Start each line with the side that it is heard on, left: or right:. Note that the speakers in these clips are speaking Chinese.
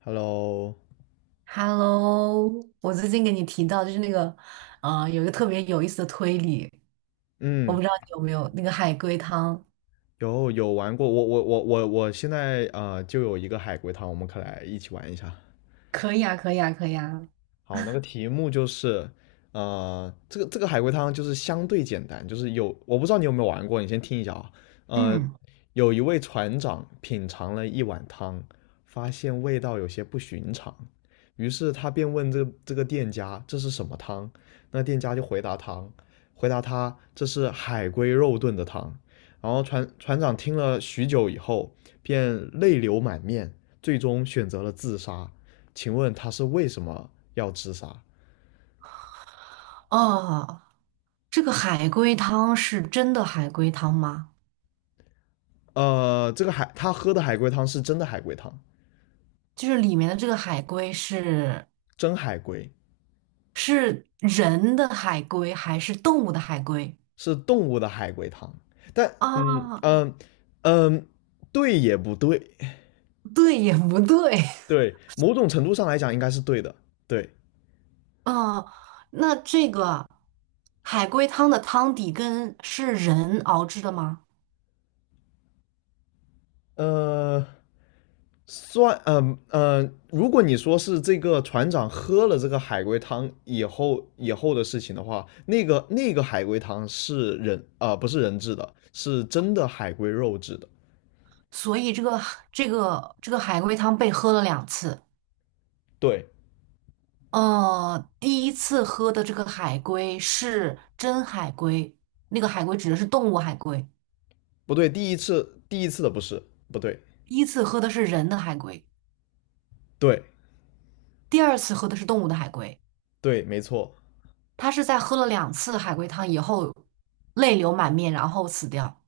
left: Hello，
right: Hello，我最近给你提到就是那个，有一个特别有意思的推理，我不
left: 嗯，
right: 知道你有没有那个海龟汤。
left: 有玩过，我现在就有一个海龟汤，我们可来一起玩一下。
right: 可以啊，可以啊，可以啊。
left: 好，那个题目就是，这个海龟汤就是相对简单，就是有我不知道你有没有玩过，你先听一下啊。呃，
right: 嗯，
left: 有一位船长品尝了一碗汤，发现味道有些不寻常，于是他便问这个店家这是什么汤，那店家就回答汤，回答他这是海龟肉炖的汤。然后船长听了许久以后，便泪流满面，最终选择了自杀。请问他是为什么要自杀？
right: 哦，这个海龟汤是真的海龟汤吗？
left: 这个海他喝的海龟汤是真的海龟汤，
right: 就是里面的这个海龟是
left: 真海龟
right: 是人的海龟还是动物的海龟？
left: 是动物的海龟汤，但
right: 啊，
left: 嗯，对也不对，
right: 对也不对。
left: 对，某种程度上来讲应该是对的，对，
right: 啊？那这个海龟汤的汤底跟是人熬制的吗？
left: 呃，算，如果你说是这个船长喝了这个海龟汤以后的事情的话，那个海龟汤是不是人制的，是真的海龟肉制的，
right: 所以这个海龟汤被喝了两次。
left: 对，
right: 第一次喝的这个海龟是真海龟，那个海龟指的是动物海龟。
left: 不对，第一次的不是，不对，
right: 第一次喝的是人的海龟，
left: 对
right: 第二次喝的是动物的海龟。
left: 对，没错，
right: 他是在喝了两次海龟汤以后，泪流满面，然后死掉。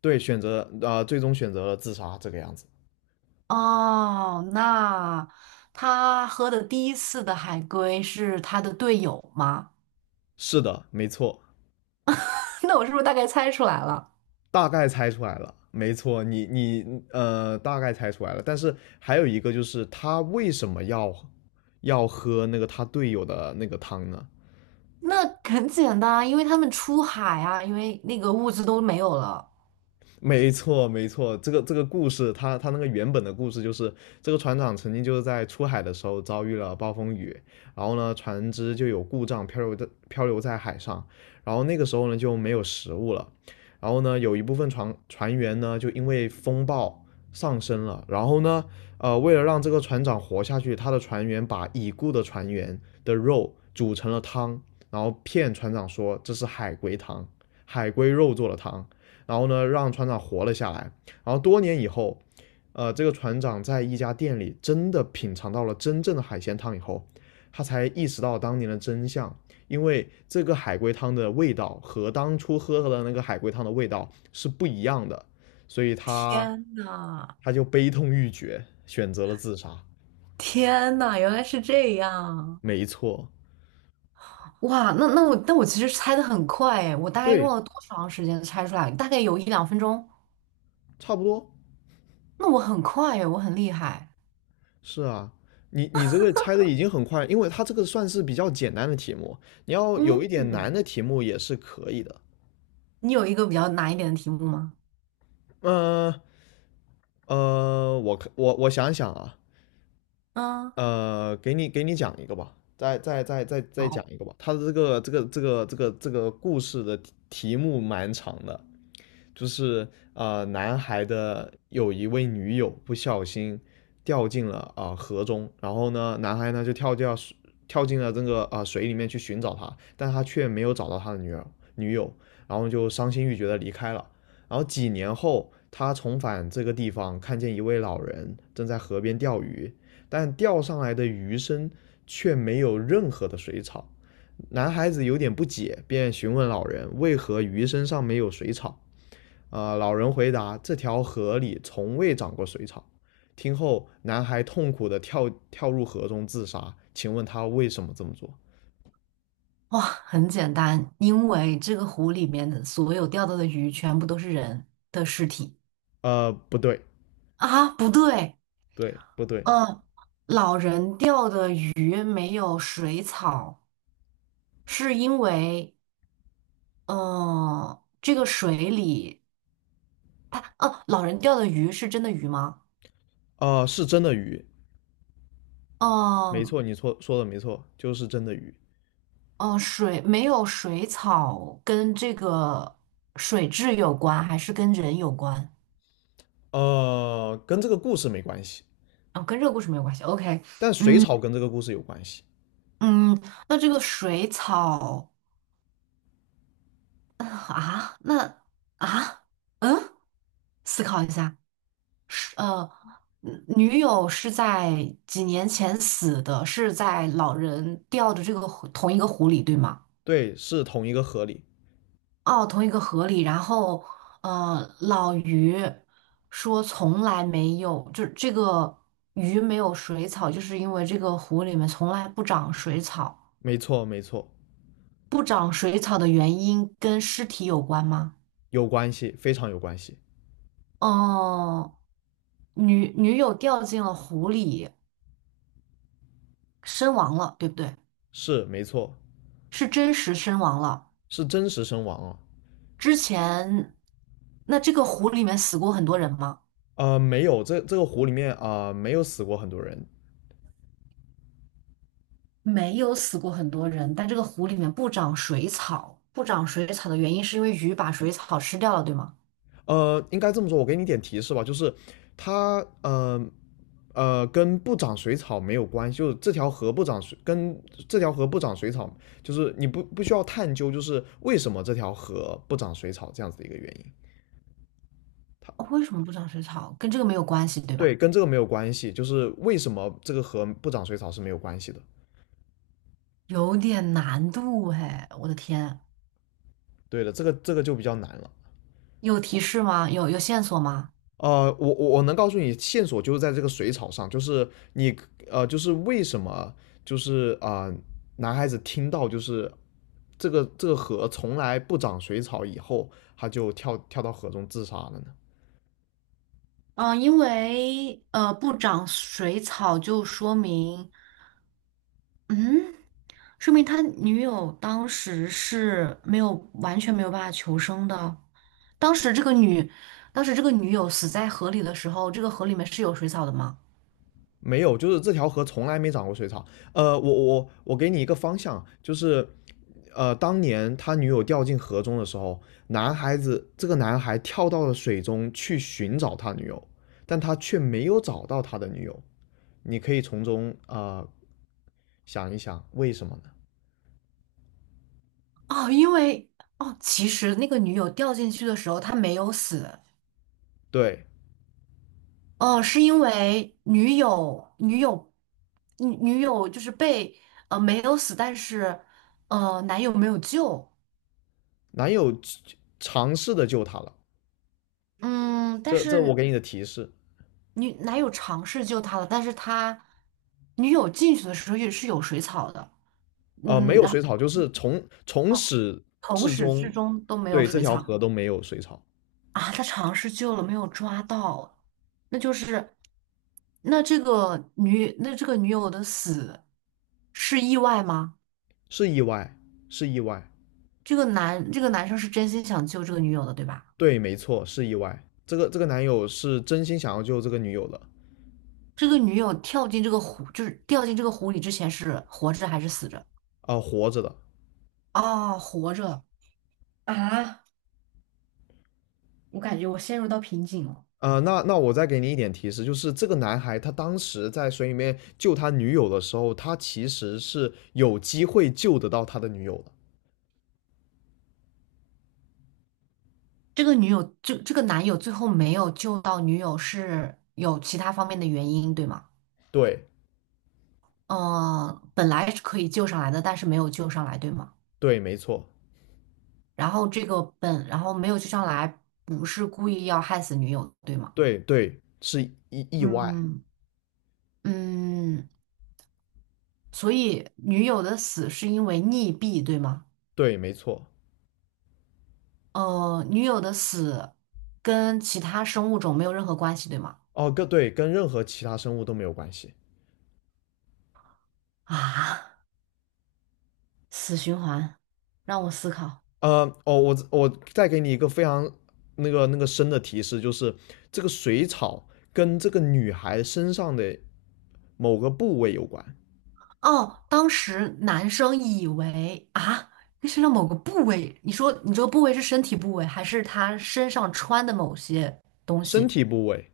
left: 对，选择最终选择了自杀这个样子。
right: 哦，那他喝的第一次的海龟是他的队友吗？
left: 是的，没错，
right: 那我是不是大概猜出来了？
left: 大概猜出来了，没错，你大概猜出来了。但是还有一个就是他为什么要要喝那个他队友的那个汤呢？
right: 那很简单啊，因为他们出海啊，因为那个物资都没有了。
left: 没错，没错，这个这个故事，它那个原本的故事就是这个船长曾经就是在出海的时候遭遇了暴风雨，然后呢，船只就有故障漂流在海上，然后那个时候呢就没有食物了，然后呢，有一部分船员呢就因为风暴上升了，然后呢，为了让这个船长活下去，他的船员把已故的船员的肉煮成了汤，然后骗船长说这是海龟汤，海龟肉做的汤。然后呢，让船长活了下来。然后多年以后，这个船长在一家店里真的品尝到了真正的海鲜汤以后，他才意识到当年的真相，因为这个海龟汤的味道和当初喝的那个海龟汤的味道是不一样的，所以他
right: 天呐，
left: 他就悲痛欲绝，选择了自杀。
right: 天呐，原来是这样！
left: 没错，
right: 哇，那那我其实猜的很快哎，我大概用
left: 对，
right: 了多长时间猜出来？大概有一两分钟。
left: 差不多。
right: 那我很快哎，我很厉害。
left: 是啊，你这个猜的已经很快，因为它这个算是比较简单的题目，你要
right: 嗯，
left: 有一点难的题目也是可以的。
right: 你有一个比较难一点的题目吗？
left: 嗯呃，呃我可我我想想啊，
right: 嗯，
left: 给你讲一个吧，再讲
right: 好，
left: 一个吧。它的这个故事的题目蛮长的，就是男孩的有一位女友不小心掉进了河中，然后呢，男孩呢就跳进了这个水里面去寻找她，但他却没有找到他的女友，然后就伤心欲绝的离开了。然后几年后，他重返这个地方，看见一位老人正在河边钓鱼，但钓上来的鱼身却没有任何的水草。男孩子有点不解，便询问老人为何鱼身上没有水草。老人回答：“这条河里从未长过水草。”听后，男孩痛苦地跳入河中自杀。请问他为什么这么做？
right: 哇，很简单，因为这个湖里面的所有钓到的鱼全部都是人的尸体
left: 不对，
right: 啊！不对，
left: 对，不对，
right: 嗯，老人钓的鱼没有水草，是因为，嗯，这个水里，它，哦，老人钓的鱼是真的鱼吗？
left: 是真的鱼，没
right: 嗯
left: 错，你错说的没错，就是真的鱼。
right: 嗯，水没有水草跟这个水质有关，还是跟人有关？
left: 跟这个故事没关系，
right: 哦，跟这个故事没有关系。OK,
left: 但水
right: 嗯
left: 草跟这个故事有关系。
right: 嗯，那这个水草呃啊，那啊，嗯，思考一下。是女友是在几年前死的，是在老人掉的这个湖同一个湖里，对吗？
left: 对，是同一个河里，
right: 哦，同一个河里。然后，老于说从来没有，就是这个鱼没有水草，就是因为这个湖里面从来不长水草。
left: 没错，没错，
right: 不长水草的原因跟尸体有关吗？
left: 有关系，非常有关系，
right: 哦，女友掉进了湖里，身亡了，对不对？
left: 是没错，
right: 是真实身亡了。
left: 是真实身亡啊。
right: 之前，那这个湖里面死过很多人吗？
left: 没有，这这个湖里面没有死过很多人。
right: 没有死过很多人，但这个湖里面不长水草，不长水草的原因是因为鱼把水草吃掉了，对吗？
left: 应该这么说，我给你点提示吧，就是它，呃跟不长水草没有关系，就是这条河不长水，跟这条河不长水草，就是你不需要探究，就是为什么这条河不长水草这样子的一个原因。它
right: 哦为什么不长水草？跟这个没有关系，对
left: 对，
right: 吧？
left: 跟这个没有关系，就是为什么这个河不长水草是没有关系的。
right: 有点难度哎，我的天，
left: 对的，这个这个就比较难了。
right: 有提示吗？有线索吗？
left: 我能告诉你线索就是在这个水草上，就是你就是为什么就是男孩子听到就是这个河从来不长水草以后，他就跳到河中自杀了呢？
right: 嗯，因为不长水草就说明，嗯，说明他的女友当时是没有完全没有办法求生的。当时这个女，当时这个女友死在河里的时候，这个河里面是有水草的吗？
left: 没有，就是这条河从来没长过水草。我给你一个方向，就是当年他女友掉进河中的时候，男孩子这个男孩跳到了水中去寻找他女友，但他却没有找到他的女友。你可以从中想一想为什么呢？
right: 哦，因为哦，其实那个女友掉进去的时候她没有死，
left: 对，
right: 哦，是因为女友就是被没有死，但是男友没有救。
left: 男友尝试的救她了，
right: 嗯，但
left: 这这我
right: 是
left: 给你的提示，
right: 男友尝试救她了，但是他女友进去的时候也是有水草的，
left: 没
right: 嗯，
left: 有
right: 然
left: 水草，就是从从
right: 后哦，
left: 始
right: 从
left: 至
right: 始
left: 终，
right: 至终都没有
left: 对这
right: 水
left: 条
right: 草
left: 河都没有水草，
right: 啊，他尝试救了，没有抓到，那就是那这个女那这个女友的死是意外吗？
left: 是意外，是意外，
right: 这个男生是真心想救这个女友的，对吧？
left: 对，没错，是意外。这个这个男友是真心想要救这个女友的，
right: 这个女友跳进这个湖，就是掉进这个湖里之前是活着还是死着？
left: 活着的。
right: 哦，活着啊！我感觉我陷入到瓶颈了。
left: 那我再给你一点提示，就是这个男孩他当时在水里面救他女友的时候，他其实是有机会救得到他的女友的。
right: 这个女友，这这个男友最后没有救到女友，是有其他方面的原因，对吗？
left: 对
right: 嗯，本来是可以救上来的，但是没有救上来，对吗？
left: 对，没错，
right: 然后这个本，然后没有救上来，不是故意要害死女友，对吗？
left: 对对，是意外，
right: 嗯嗯，所以女友的死是因为溺毙，对吗？
left: 对，没错。
right: 女友的死跟其他生物种没有任何关系，对吗？
left: 哦，跟对跟任何其他生物都没有关系。
right: 啊，死循环，让我思考。
left: 呃，哦，我我再给你一个非常那个深的提示，就是这个水草跟这个女孩身上的某个部位有关，
right: 哦，当时男生以为啊，那身上某个部位，你说你这个部位是身体部位，还是他身上穿的某些东
left: 身
right: 西？
left: 体部位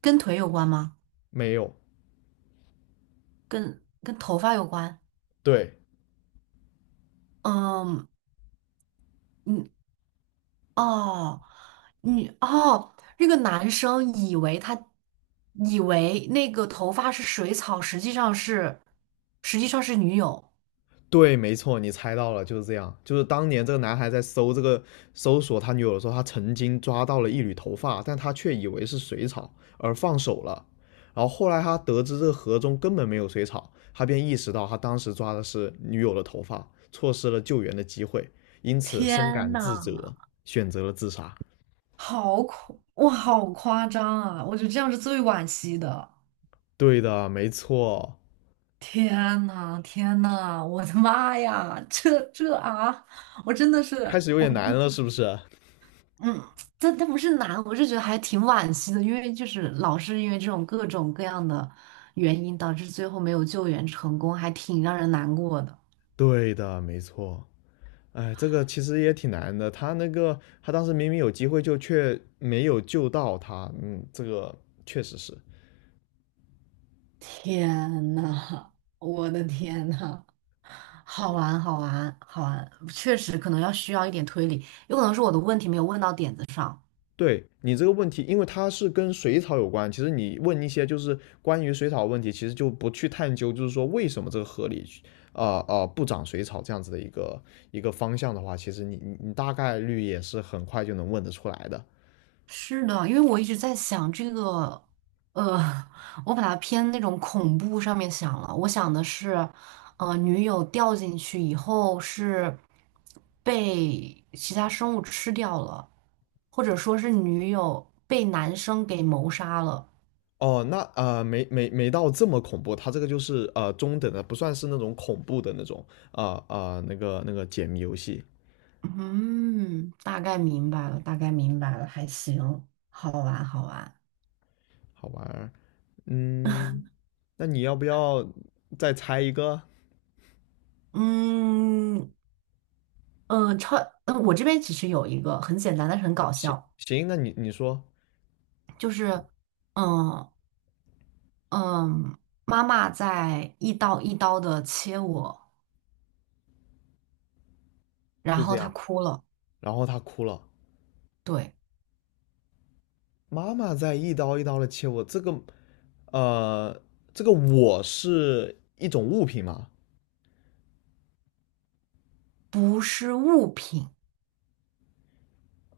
right: 跟腿有关吗？
left: 没有。
right: 跟头发有关？
left: 对，
right: 嗯，你哦，你哦，那个男生以为那个头发是水草，实际上是女友。
left: 对，没错，你猜到了，就是这样。就是当年这个男孩在搜搜索他女友的时候，他曾经抓到了一缕头发，但他却以为是水草而放手了。然后后来他得知这个河中根本没有水草，他便意识到他当时抓的是女友的头发，错失了救援的机会，因此深
right: 天
left: 感自
right: 呐，
left: 责，选择了自杀。
right: 好恐，哇，好夸张啊！我觉得这样是最惋惜的。
left: 对的，没错。
right: 天呐，天呐，我的妈呀，这啊，我真的
left: 开
right: 是，
left: 始有
right: 我
left: 点难了，是不是？
right: 嗯，这不是难，我是觉得还挺惋惜的，因为就是老是因为这种各种各样的原因，导致最后没有救援成功，还挺让人难过的。
left: 对的，没错。哎，这个其实也挺难的。他那个，他当时明明有机会，就却没有救到他。嗯，这个确实是。
right: 天呐，我的天呐，好玩，好玩，好玩，确实可能要需要一点推理，有可能是我的问题没有问到点子上。
left: 对你这个问题，因为它是跟水草有关。其实你问一些就是关于水草的问题，其实就不去探究，就是说为什么这个河里，不长水草这样子的一个方向的话，其实你大概率也是很快就能问得出来的。
right: 是的，因为我一直在想这个，呃，我把它偏那种恐怖上面想了。我想的是，女友掉进去以后是被其他生物吃掉了，或者说是女友被男生给谋杀了。
left: 哦，那没到这么恐怖，它这个就是中等的，不算是那种恐怖的那种那个解谜游戏，
right: 嗯，大概明白了，大概明白了，还行，好玩，好玩。
left: 好玩儿。嗯，那你要不要再猜一个？
right: 嗯，呃，超，我这边其实有一个很简单，但是很搞
left: 行
right: 笑，
left: 行，那你你说
right: 就是。嗯，嗯，妈妈在一刀一刀的切我，然
left: 就这
right: 后她
left: 样。
right: 哭了。
left: 然后他哭了，
right: 对，
left: 妈妈在一刀一刀的切我。这个呃，这个我是一种物品吗？
right: 不是物品，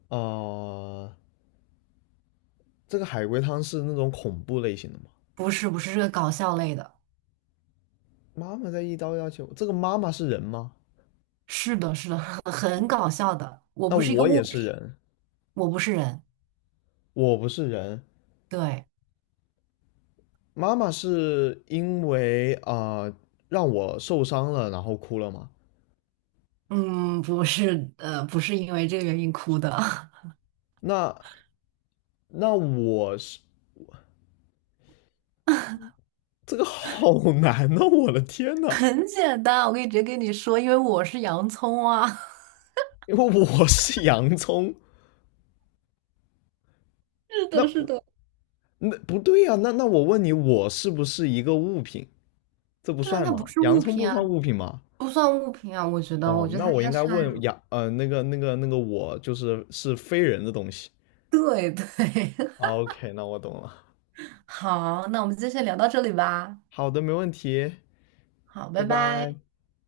left: 呃，这个海龟汤是那种恐怖类型的吗？
right: 不是不是这个搞笑类的，
left: 妈妈在一刀一刀切我，这个妈妈是人吗？
right: 是的，是的，很搞笑的。我
left: 那
right: 不是一个
left: 我
right: 物
left: 也是
right: 品，
left: 人，
right: 我不是人。
left: 我不是人。
right: 对，
left: 妈妈是因为让我受伤了，然后哭了嘛。
right: 嗯，不是，不是因为这个原因哭的，
left: 那那我是这个好难呐、我的天 呐，
right: 很简单，我可以直接跟你说，因为我是洋葱啊。
left: 因为我是洋葱，
right: 是的，是
left: 那
right: 的。
left: 那不对呀、那我问你，我是不是一个物品？这不
right: 对啊，
left: 算
right: 它不
left: 吗？
right: 是
left: 洋
right: 物
left: 葱
right: 品
left: 不算
right: 啊，
left: 物品吗？
right: 不算物品啊，我
left: 哦，
right: 觉得
left: 那
right: 它应
left: 我
right: 该
left: 应该
right: 算那
left: 问
right: 种。
left: 那个我就是是非人的东西。
right: 对对。
left: OK，那我懂了。
right: 好，那我们今天先聊到这里吧。
left: 好的，没问题。
right: 好，
left: 拜
right: 拜拜。
left: 拜。